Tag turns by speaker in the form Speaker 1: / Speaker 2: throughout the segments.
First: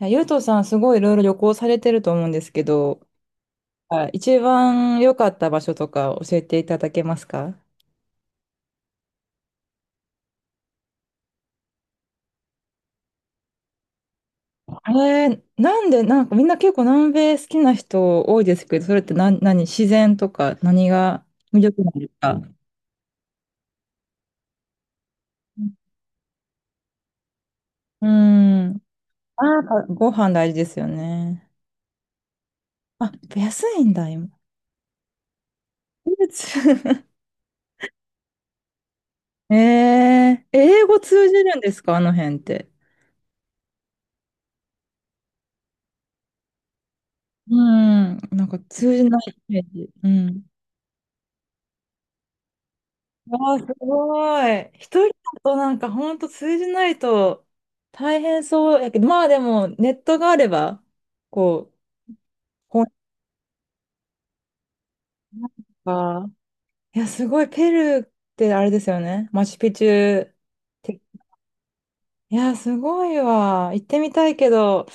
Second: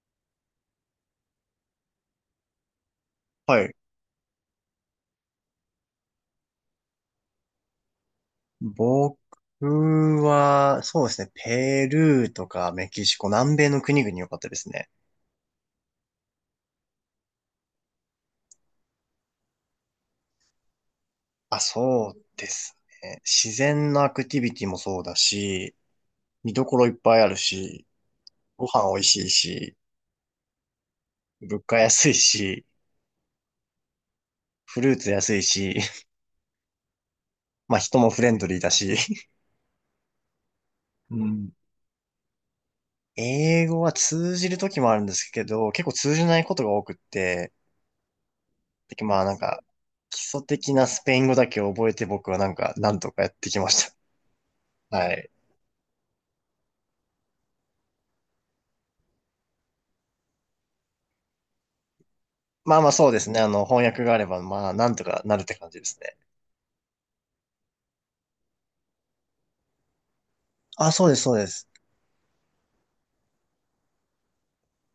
Speaker 1: いやゆうとさん、すごいいろいろ旅行されてると思うんですけど、
Speaker 2: はい。
Speaker 1: あ一番良かった場所とか教えていただけますか？
Speaker 2: 僕は、そうですね、ペルーとかメキシコ、南米の国々良かったですね。
Speaker 1: あれ、なんで、なんかみんな結構南米好きな人多いですけど、それって何、自然とか何が魅
Speaker 2: あ、
Speaker 1: 力なんで
Speaker 2: そ
Speaker 1: す
Speaker 2: う
Speaker 1: か？
Speaker 2: ですね。自然のアクティビティもそうだし、見どころいっぱいあるし、
Speaker 1: う
Speaker 2: ご
Speaker 1: ん。うん。
Speaker 2: 飯美味しい
Speaker 1: あー、やっ
Speaker 2: し、
Speaker 1: ぱご飯大事ですよね。
Speaker 2: 物価安いし、
Speaker 1: あ、安いんだ、今。
Speaker 2: フルーツ安いし、
Speaker 1: フルーツ。
Speaker 2: まあ人もフレンドリーだし。
Speaker 1: 英語
Speaker 2: う
Speaker 1: 通じ
Speaker 2: ん。
Speaker 1: るんですかあの辺って？
Speaker 2: 英語は通じる時もあるんですけど、結構通じないことが多くって、
Speaker 1: うん。なんか通じ
Speaker 2: で
Speaker 1: ない
Speaker 2: まあなん
Speaker 1: イメ
Speaker 2: か、
Speaker 1: ージ。う
Speaker 2: 基礎
Speaker 1: ん。
Speaker 2: 的なスペイン語だけ覚えて僕はなんか、なんとかやって
Speaker 1: わあ、
Speaker 2: き
Speaker 1: す
Speaker 2: ました。
Speaker 1: ごい。一人
Speaker 2: はい。
Speaker 1: だとなんかほんと通じないと大変そうやけど、まあでもネットがあれば、こう、
Speaker 2: まあ
Speaker 1: 本
Speaker 2: ま
Speaker 1: と
Speaker 2: あそうですね。あの、翻訳があれば、まあ、なんとかなるって感じですね。
Speaker 1: か、いや、すごい、ペルーってあれですよね。マチュピチュっ
Speaker 2: あ、
Speaker 1: て。
Speaker 2: そうです、そうです。
Speaker 1: いや、すごいわ。行ってみたいけど、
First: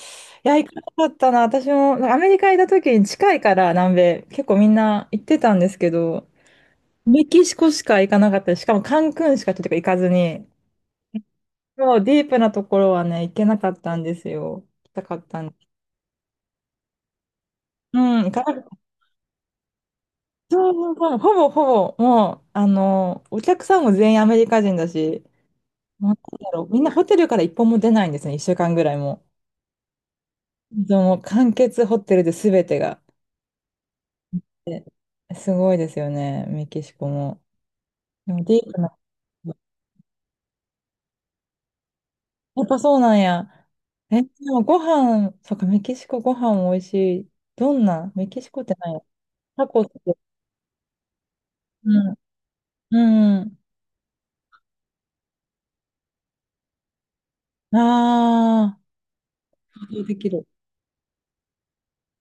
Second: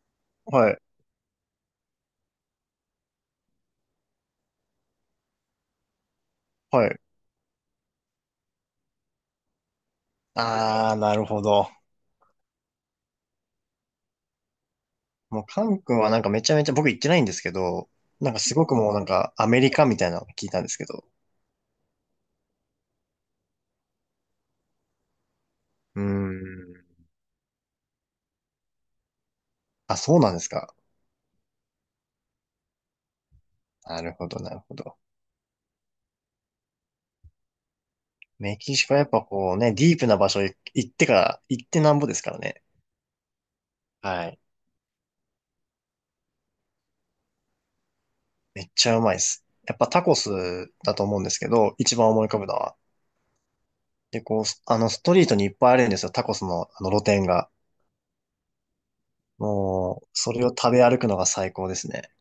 Speaker 1: いや、行
Speaker 2: は
Speaker 1: か
Speaker 2: い、
Speaker 1: なかったな。私もなんかアメリカ行った時に近いから南米、結構みんな行ってたんですけど、
Speaker 2: はい。
Speaker 1: メキシコしか行かなかったし、しかもカンクンしかちょっと行かずに、
Speaker 2: ああ、なるほど。
Speaker 1: そう、ディープなところはね、行けなかったんですよ。行きたかっ
Speaker 2: も
Speaker 1: た
Speaker 2: う、
Speaker 1: んで
Speaker 2: カン
Speaker 1: す。
Speaker 2: 君はなんかめちゃめちゃ、僕行ってないんですけど、
Speaker 1: うん、行
Speaker 2: なんか
Speaker 1: かな
Speaker 2: す
Speaker 1: かっ
Speaker 2: ごく
Speaker 1: た。
Speaker 2: もうなんかアメリカみたいなのを聞いたんで
Speaker 1: そう
Speaker 2: すけ
Speaker 1: そう
Speaker 2: ど。
Speaker 1: そう、ほぼほぼ、もう、あの、お客さんも全員アメリカ人だし、
Speaker 2: うー
Speaker 1: もうなんだろう、みん
Speaker 2: ん。
Speaker 1: なホテルから一本も出ないんですね、一週間ぐらいも。
Speaker 2: あ、そうなんですか。
Speaker 1: でも、完結ホテルで全てが。
Speaker 2: なるほど、なるほど。
Speaker 1: すごいですよね、メキシコも。でも、デ
Speaker 2: メ
Speaker 1: ィー
Speaker 2: キ
Speaker 1: プ
Speaker 2: シコ
Speaker 1: な。
Speaker 2: はやっぱこうね、ディープな場所へ行ってから、行ってなんぼですからね。
Speaker 1: やっぱそうなんや。え、
Speaker 2: は
Speaker 1: で
Speaker 2: い。
Speaker 1: もご飯、そうか、メキシコご飯も美味しい。どんなメキシコ
Speaker 2: め
Speaker 1: っ
Speaker 2: っ
Speaker 1: て
Speaker 2: ち
Speaker 1: ない
Speaker 2: ゃ
Speaker 1: や。
Speaker 2: うまいです。
Speaker 1: タ
Speaker 2: やっ
Speaker 1: コ
Speaker 2: ぱ
Speaker 1: ス。
Speaker 2: タコスだと思うんですけど、一番思い浮
Speaker 1: う
Speaker 2: かぶのは。
Speaker 1: ん。うん。
Speaker 2: で、こう、あの、ストリートにいっぱいあるんですよ。タコスの、あの、露店が。
Speaker 1: ああ。
Speaker 2: もう、
Speaker 1: でき
Speaker 2: それ
Speaker 1: る。
Speaker 2: を食べ歩くのが最高ですね。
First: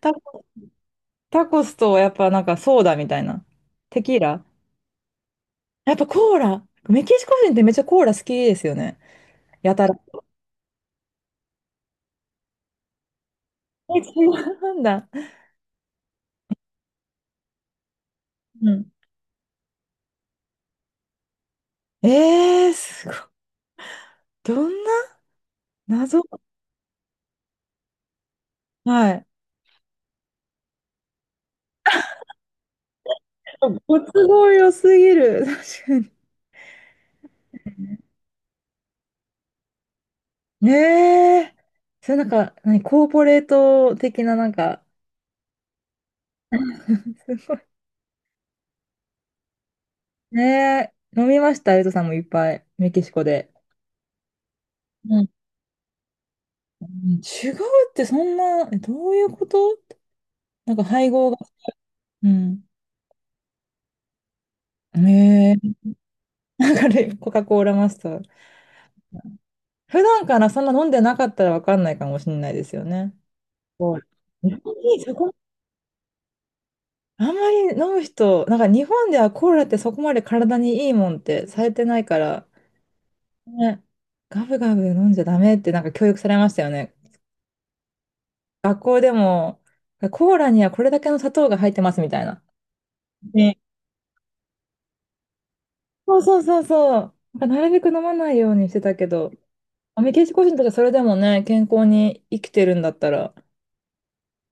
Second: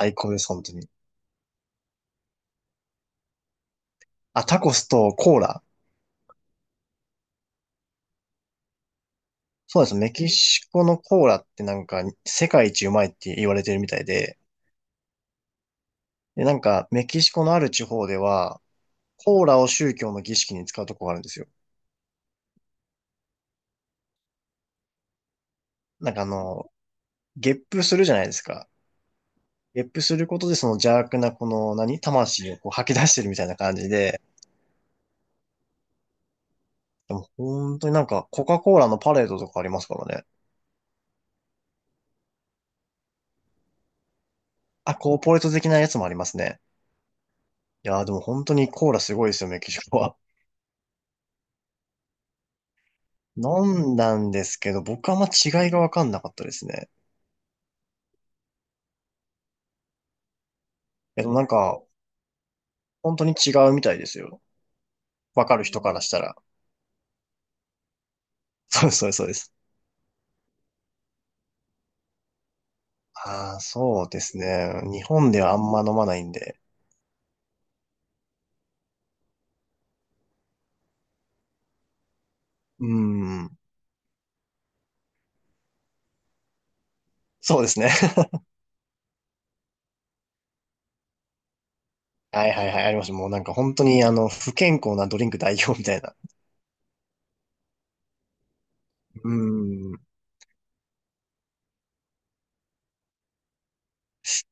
Speaker 1: タ
Speaker 2: 高で
Speaker 1: コ、
Speaker 2: す、本当に。
Speaker 1: タコスとやっぱなんかソーダみたいな。テキーラ、
Speaker 2: あ、タコスとコーラ。
Speaker 1: やっぱコーラ。メキシコ人ってめっちゃコーラ好きですよね。や
Speaker 2: そう
Speaker 1: た
Speaker 2: で
Speaker 1: ら。
Speaker 2: す。メ キシコのコーラってなんか、世界一うまいって言われてるみ
Speaker 1: え、
Speaker 2: たい
Speaker 1: 違
Speaker 2: で、
Speaker 1: うんだ。
Speaker 2: で、なんか、メキシコのある地方では、
Speaker 1: うん。
Speaker 2: コーラを宗教の儀式に使うとこがあるんですよ。
Speaker 1: すごい。どんな
Speaker 2: なん
Speaker 1: 謎。
Speaker 2: かあの、ゲップするじゃないですか。
Speaker 1: はい。
Speaker 2: ゲップすることでその邪悪なこの何、魂をこう吐き出してるみたいな感じ
Speaker 1: ご
Speaker 2: で、
Speaker 1: 都合良すぎる。確かに。
Speaker 2: でも本当になんかコカ・コーラのパレードとかありますからね。
Speaker 1: ねえ。それなんか、何、コーポレート的ななんか、
Speaker 2: あ、コーポレート的なやつもありますね。
Speaker 1: すごい。
Speaker 2: いやーでも本当にコーラすごいですよ、メキシコは。
Speaker 1: ねえ。飲みました、ゆうとさんもいっぱい。メキシコ で。
Speaker 2: 飲んだんですけど、僕はあん
Speaker 1: う
Speaker 2: ま
Speaker 1: ん。
Speaker 2: 違いがわかんなかったです
Speaker 1: う
Speaker 2: ね。
Speaker 1: ん違うってそんな、えどういうこと？なんか配
Speaker 2: いやで
Speaker 1: 合
Speaker 2: も
Speaker 1: が、
Speaker 2: なんか、
Speaker 1: うん。
Speaker 2: 本当に違うみたいですよ。わかる
Speaker 1: ね
Speaker 2: 人からしたら。
Speaker 1: え、なんかね、コカ・コーラマスター。
Speaker 2: そうそうそうです。
Speaker 1: 普段からそんな飲んでなかったらわかんないかもしれないですよね。
Speaker 2: ああ、
Speaker 1: そう、
Speaker 2: そうです
Speaker 1: 日
Speaker 2: ね。
Speaker 1: 本に
Speaker 2: 日
Speaker 1: そ
Speaker 2: 本
Speaker 1: こ、
Speaker 2: ではあんま飲まないんで。
Speaker 1: あんまり飲む人、なんか日本ではコーラってそこまで体にいいもんってされてないから、
Speaker 2: うーん。
Speaker 1: ね、ガブガブ飲んじゃダメってなんか教育されましたよね。
Speaker 2: そうですね。
Speaker 1: 学校でも、コーラにはこれだけの砂糖が入ってますみたいな。
Speaker 2: はいはいはい、ありました。もうなんか
Speaker 1: ね、
Speaker 2: 本当にあの、不健康なドリンク代表みたいな。
Speaker 1: そうそうそうそう。なんかなるべく飲まないようにしてたけ
Speaker 2: う
Speaker 1: ど、
Speaker 2: ーん。
Speaker 1: メキシコ人とかそれでもね、健康に生きてるんだったら、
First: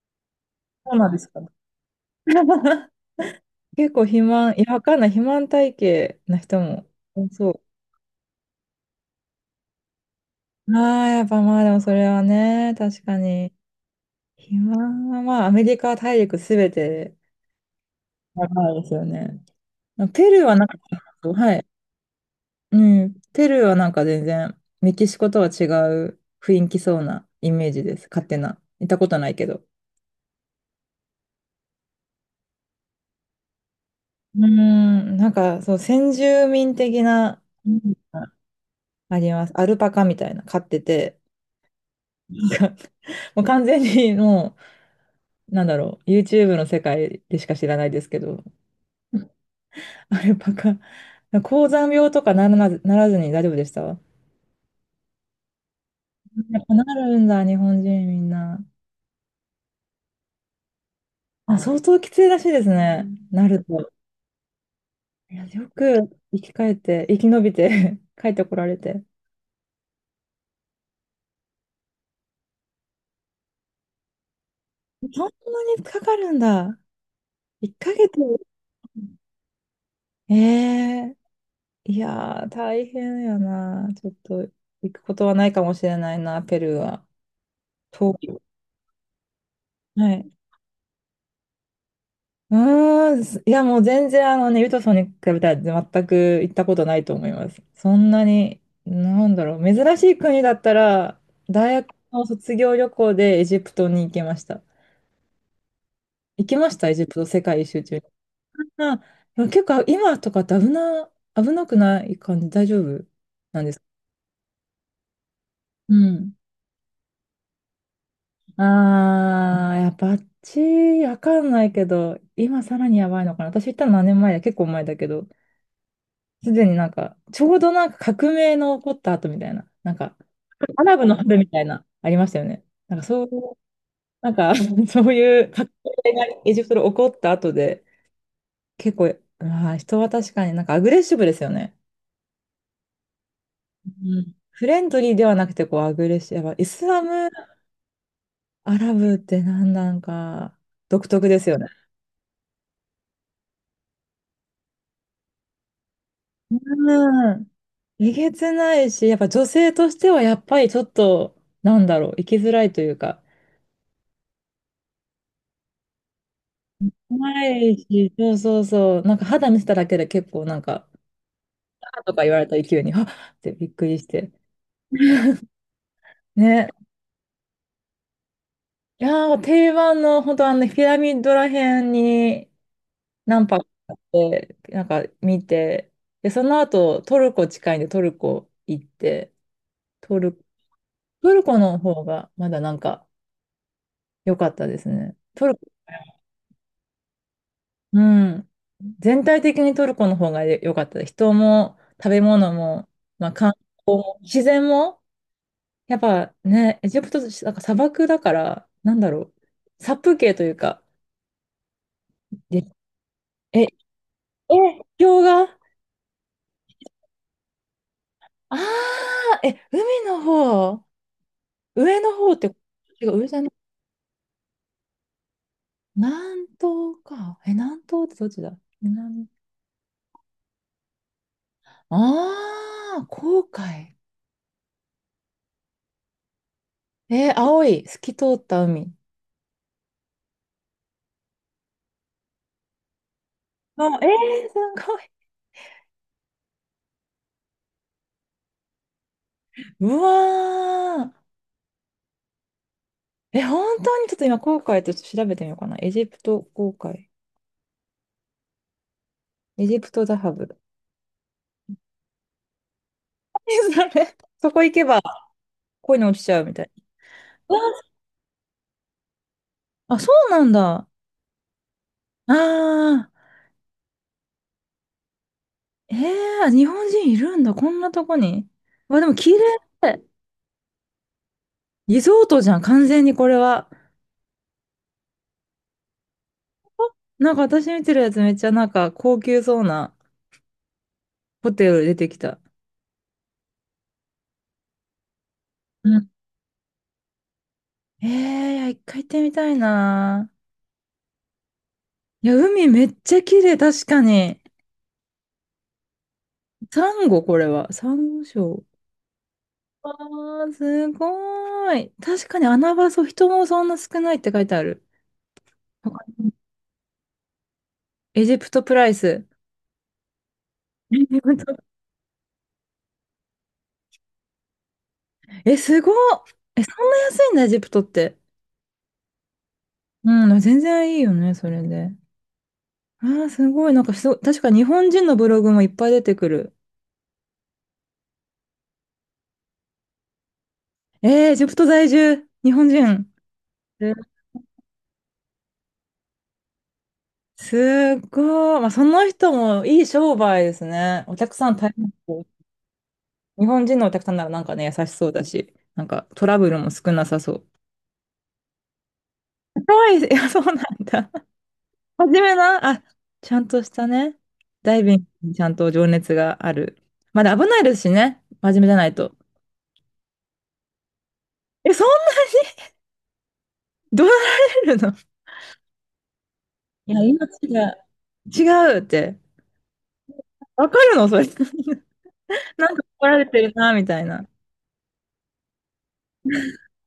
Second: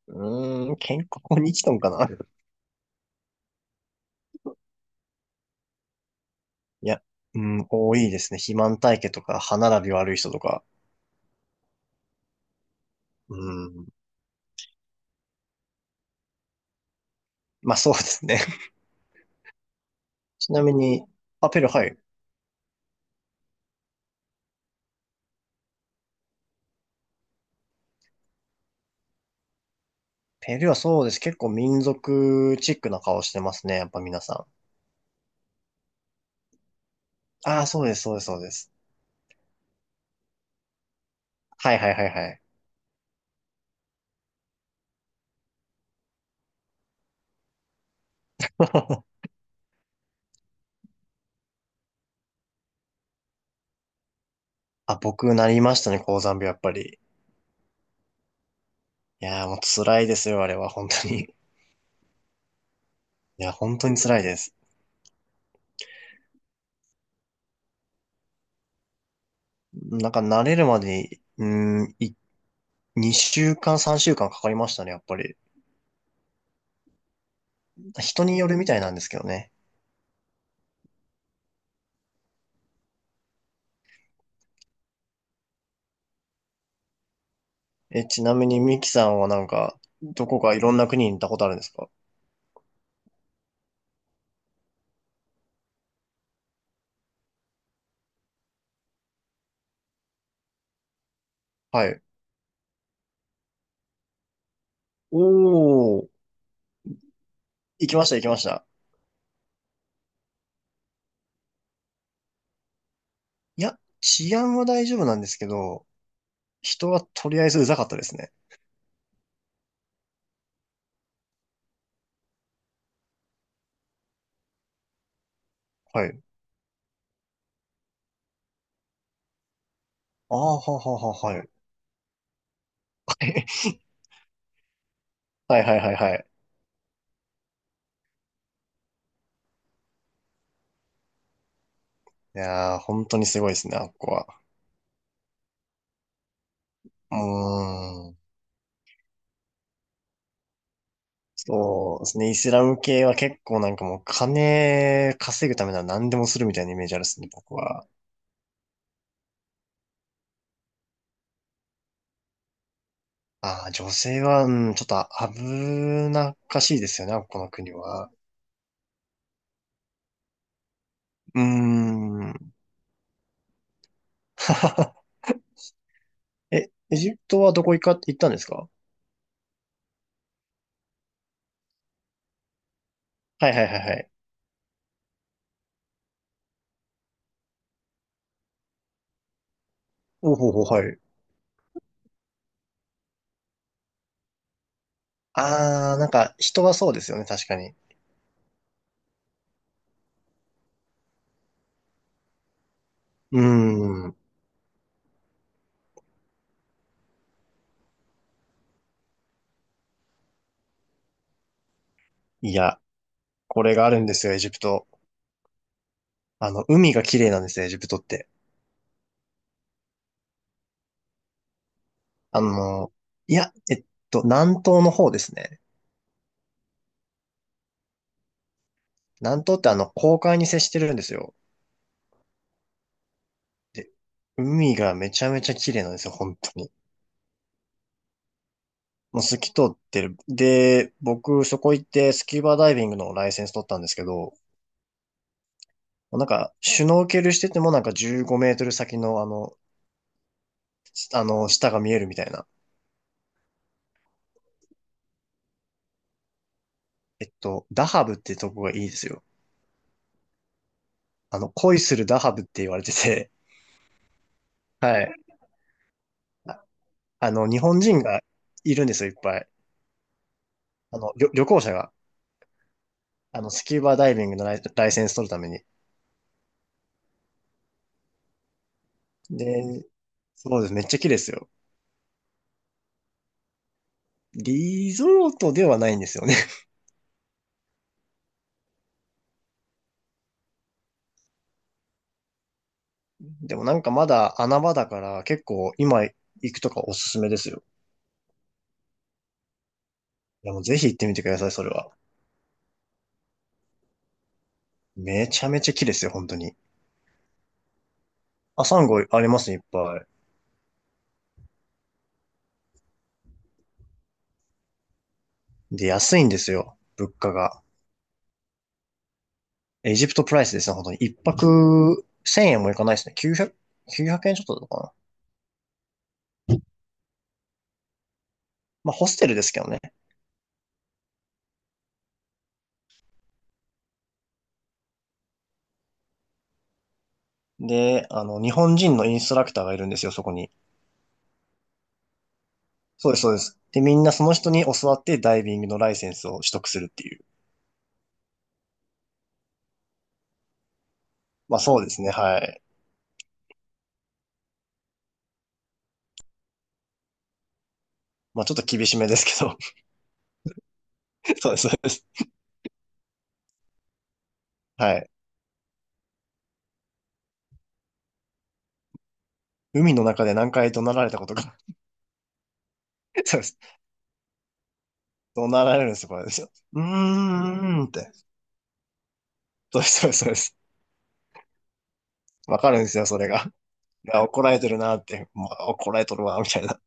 Speaker 2: うーん、
Speaker 1: そうな
Speaker 2: 健
Speaker 1: んですか
Speaker 2: 康
Speaker 1: ね。
Speaker 2: に生きとんかな。
Speaker 1: 結構肥満、いや、わかんない、肥満体型な人も
Speaker 2: いや、
Speaker 1: 多
Speaker 2: う
Speaker 1: そ
Speaker 2: ん、多いですね。肥満体型とか、歯並び悪い人とか。
Speaker 1: う。ああ、やっぱまあでもそれはね、確か
Speaker 2: う
Speaker 1: に。
Speaker 2: ん。
Speaker 1: 肥満はまあアメリカ大陸すべて
Speaker 2: まあそうですね。
Speaker 1: やば いですよね。ペルー
Speaker 2: ち
Speaker 1: は
Speaker 2: な
Speaker 1: なん
Speaker 2: み
Speaker 1: か、
Speaker 2: に、あ、
Speaker 1: は
Speaker 2: ペ
Speaker 1: い。
Speaker 2: ルー、はい。
Speaker 1: うん。ペルーはなんか全然、メキシコとは違う雰囲気そうなイメージです。勝手な。行ったことないけど。
Speaker 2: ペルーはそうです。結構民族チックな顔してますね。やっぱ皆
Speaker 1: うー
Speaker 2: さ
Speaker 1: ん、なんか、そう、先住民的な、
Speaker 2: ん。ああ、
Speaker 1: う
Speaker 2: そう
Speaker 1: ん、
Speaker 2: です、そうです、そうです。
Speaker 1: あります。アルパカみたいな、飼ってて、
Speaker 2: はいはいはいはい。
Speaker 1: なんかもう完全にもう、なんだろう、YouTube の世界でしか知らないですけど、アルパカ、高山病とかならずに大丈夫でした？
Speaker 2: あ、僕なりましたね、高山病、や
Speaker 1: や
Speaker 2: っ
Speaker 1: っ
Speaker 2: ぱ
Speaker 1: ぱな
Speaker 2: り。
Speaker 1: るんだ、日本人みんな。
Speaker 2: いやーもう辛いですよ、あれは、本当に。い
Speaker 1: あ、相当きついらしいですね、な
Speaker 2: や、
Speaker 1: る
Speaker 2: 本当
Speaker 1: と。
Speaker 2: に辛いです。
Speaker 1: いや、よく生き返って、生き延びて 帰ってこられて。
Speaker 2: なんか慣れるまでに、うん、2週間、3週間かかりましたね、やっぱ
Speaker 1: そん
Speaker 2: り。
Speaker 1: なにかかるんだ。1ヶ月。
Speaker 2: 人によるみたいなんですけどね。
Speaker 1: ええ、いやー、大変やな。ちょっと行くことはないかもしれないな、ペルーは。
Speaker 2: え、
Speaker 1: 遠
Speaker 2: ち
Speaker 1: い。
Speaker 2: なみにミキさんはなんか、
Speaker 1: は
Speaker 2: ど
Speaker 1: い。
Speaker 2: こかいろんな国に行ったことあるんですか？
Speaker 1: うーん、すいや、もう全然、あのね、ユトソンに比べたら全く行ったことないと思います。そんなに、なんだろう、珍しい国だったら、大
Speaker 2: は
Speaker 1: 学
Speaker 2: い。
Speaker 1: の卒業旅行でエジプトに行けました。
Speaker 2: おー、
Speaker 1: 行きました、エジプト世界一周
Speaker 2: 行
Speaker 1: 中
Speaker 2: き
Speaker 1: に。
Speaker 2: ました、行きました。
Speaker 1: あ、でも結構今とかって危なくない感じ、大丈夫な
Speaker 2: い
Speaker 1: んで
Speaker 2: や、
Speaker 1: すか？
Speaker 2: 治安は大丈夫なんですけど、
Speaker 1: うん。
Speaker 2: 人はとりあえずうざかったですね。
Speaker 1: あー、いや、バッチわかんないけど、今さらにやばいのかな。私行ったの何年前だ、結構前だけど、
Speaker 2: はい。
Speaker 1: すでになんか、ちょうどなんか革命の起こった後みたいな、なんか、
Speaker 2: ああ、はは
Speaker 1: アラ
Speaker 2: は
Speaker 1: ブ
Speaker 2: は、
Speaker 1: の春
Speaker 2: は
Speaker 1: み
Speaker 2: い。
Speaker 1: たいな、ありましたよね。なんかそういう、なんか、そういう
Speaker 2: はい、
Speaker 1: 革
Speaker 2: はい、はい、
Speaker 1: 命
Speaker 2: は
Speaker 1: が
Speaker 2: い。
Speaker 1: エジプトで起こった後で、結構、まあ、人は確かになんかアグレッシブですよね。
Speaker 2: いやー、本当にすごいですね、あっこ
Speaker 1: う
Speaker 2: は。
Speaker 1: ん、フレンドリーではなくて、こう、アグレッシブ。やっぱイスラ
Speaker 2: う
Speaker 1: ム、
Speaker 2: ーん。
Speaker 1: アラブってなんなんか、独特ですよね。
Speaker 2: そうですね、イスラム系は結構なんかもう金稼ぐためなら何でもするみたいなイメージあるですね、
Speaker 1: うん、
Speaker 2: 僕は。
Speaker 1: えげつないし、やっぱ女性としてはやっぱりちょっと、なんだろう、生きづらいというか、
Speaker 2: ああ、女性は、うん、ちょっと危なっかしいですよね、こ
Speaker 1: な
Speaker 2: の国
Speaker 1: い
Speaker 2: は。
Speaker 1: し、そうそうそう、なんか肌見せただけで結構なんか、
Speaker 2: うー
Speaker 1: あとか言われ
Speaker 2: ん。
Speaker 1: た勢いに、あっってびっくりして。ね。
Speaker 2: え、エジプトはどこ行ったんですか？
Speaker 1: いやー、定番の、本当あのね、ピラミッドらへんに何
Speaker 2: はいは
Speaker 1: 泊
Speaker 2: い
Speaker 1: か
Speaker 2: はい
Speaker 1: あ
Speaker 2: は
Speaker 1: っ
Speaker 2: い。
Speaker 1: て、なんか見て、で、その後、トルコ近いんでトルコ行って、トル、
Speaker 2: おほほ、はい。
Speaker 1: トルコの方がまだなんか良かったですね。トル、
Speaker 2: あー、なんか人はそうですよね、確かに。
Speaker 1: うん。全体的にトルコの方が良かったです。人も食べ物も、まあ、
Speaker 2: うー
Speaker 1: 観
Speaker 2: ん。
Speaker 1: 光自然も、やっぱね、エジプト、なんか砂漠だから、なんだろう、殺風景というか、
Speaker 2: い
Speaker 1: で、
Speaker 2: や、
Speaker 1: え、
Speaker 2: こ
Speaker 1: え、
Speaker 2: れがあるんですよ、エジプト。
Speaker 1: 氷河、
Speaker 2: あの、海が綺麗なんですよ、エジプトって。
Speaker 1: ああー、え、海の方、上の方っ
Speaker 2: あ
Speaker 1: て、
Speaker 2: の、
Speaker 1: 違う、上
Speaker 2: い
Speaker 1: じゃない、
Speaker 2: や、南東の方ですね。
Speaker 1: 南東か。え、南東ってどっちだ？南、
Speaker 2: 南東ってあの、公海に接してるんですよ。
Speaker 1: ああ、紅
Speaker 2: で、
Speaker 1: 海。
Speaker 2: 海がめちゃめちゃ綺麗なんですよ、本当に。
Speaker 1: 青い、透き通った海。
Speaker 2: もう透き通ってる。で、僕、そこ行ってスキューバダイビングのライセンス取ったん
Speaker 1: あ、
Speaker 2: ですけど、
Speaker 1: すごい。
Speaker 2: なんか、シュノーケルしててもなんか15メートル先のあの、
Speaker 1: うわー。
Speaker 2: あの、下が見えるみたいな。
Speaker 1: え、本当にちょっと今、航海と調べてみようかな。エジプト航海。
Speaker 2: ダハブってとこがいいですよ。
Speaker 1: エジプトザハブ。
Speaker 2: あの、恋するダハブって言われてて、
Speaker 1: 何それ？そこ行 けば
Speaker 2: はい。
Speaker 1: 恋に落ちちゃうみた
Speaker 2: あ
Speaker 1: い
Speaker 2: あの、
Speaker 1: な。う
Speaker 2: 日
Speaker 1: わ
Speaker 2: 本人がいるんですよ、いっぱい。
Speaker 1: あ、そうなんだ。
Speaker 2: あの、旅行者が。
Speaker 1: ああ、
Speaker 2: あの、スキューバダイビングのライセンス取るために。
Speaker 1: ええ、日本人いるんだ。こんなとこに。わ、でも綺麗。
Speaker 2: で、そうです。めっちゃ綺麗ですよ。
Speaker 1: リゾートじゃん、完全にこれは。
Speaker 2: リゾートではないんですよね。
Speaker 1: なんか私見てるやつめっちゃなんか高級そうなホテル出てきた。
Speaker 2: でもなんかまだ穴場だから結構
Speaker 1: う
Speaker 2: 今
Speaker 1: ん、
Speaker 2: 行くとかおすすめですよ。
Speaker 1: ええ、いや、一回行ってみたいな。
Speaker 2: いやもうぜひ行ってみてください、それは。
Speaker 1: いや、海めっちゃ綺麗、確かに。
Speaker 2: めちゃめちゃ綺麗ですよ、本当に。
Speaker 1: サンゴ、これは。サンゴ礁。
Speaker 2: あ、サンゴありますね、いっ
Speaker 1: わ
Speaker 2: ぱ
Speaker 1: ー、すごい。確かに穴場そう、人もそんな少ないって書いてある。
Speaker 2: い。で、
Speaker 1: わか
Speaker 2: 安いん
Speaker 1: る、
Speaker 2: ですよ、物価が。
Speaker 1: エジプトプライス。
Speaker 2: エジプトプライスですね、本当
Speaker 1: エ
Speaker 2: に。一
Speaker 1: ジプト、
Speaker 2: 泊1000円もいかないですね。900、9円ちょっとだったかな。
Speaker 1: え、すごっ。え、そんな安いんだ、エジプトって。
Speaker 2: まあ、ホステルですけどね。
Speaker 1: うん、全然いいよね、それで。あー、すごい。なんかすご、確か日本人のブログもいっぱい出てくる。
Speaker 2: で、あの、日本人のインストラクターがいるんですよ、そこに。
Speaker 1: エジプト在住、日本
Speaker 2: そ
Speaker 1: 人。
Speaker 2: うです、そうです。で、
Speaker 1: え、
Speaker 2: みんなその人に教わってダイビングのライセンスを取得するっていう。
Speaker 1: すっごい。まあ、その人もいい商売ですね。お客さん
Speaker 2: まあ、
Speaker 1: 大
Speaker 2: そう
Speaker 1: 変
Speaker 2: ですね、
Speaker 1: そう。
Speaker 2: はい。
Speaker 1: 日本人のお客さんならなんかね、優しそうだし、なんかトラブルも少なさそう。
Speaker 2: まあ、ちょっと厳しめですけど。
Speaker 1: 怖いです、いや、そうなんだ。
Speaker 2: そうです、そうで
Speaker 1: 真
Speaker 2: す。
Speaker 1: 面目な、あ、ちゃんとしたね。ダイ
Speaker 2: は
Speaker 1: ビング
Speaker 2: い。
Speaker 1: にちゃんと情熱がある。まだ危ないですしね。真面目じゃないと。
Speaker 2: 海の中で何回怒鳴られたことか。
Speaker 1: え、そんなに
Speaker 2: そうです。
Speaker 1: 怒 られるの？
Speaker 2: 怒鳴られるんですよ、これですよ。うー
Speaker 1: いや、命が
Speaker 2: んって。
Speaker 1: 違うって。
Speaker 2: そうです、そうです、そうです。
Speaker 1: わかるのそれ。
Speaker 2: わ
Speaker 1: な
Speaker 2: か
Speaker 1: ん
Speaker 2: るん
Speaker 1: か
Speaker 2: ですよ、
Speaker 1: 怒ら
Speaker 2: そ
Speaker 1: れ
Speaker 2: れ
Speaker 1: てる
Speaker 2: が。
Speaker 1: な、みたい な。
Speaker 2: あ
Speaker 1: い
Speaker 2: 怒られてるなって、まあ、怒られとるわ、みたいな。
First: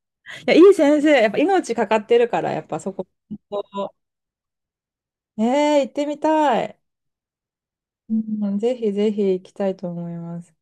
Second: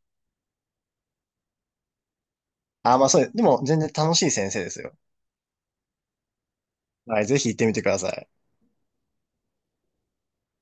Speaker 1: や、いい先生。やっぱ命かかってるから、やっぱそ
Speaker 2: あ、ま
Speaker 1: こ。
Speaker 2: あそうです。でも、全然楽しい先生ですよ。
Speaker 1: 行ってみたい。
Speaker 2: はい、ぜひ行ってみてください。
Speaker 1: うん、ぜひぜひ行きたいと思います。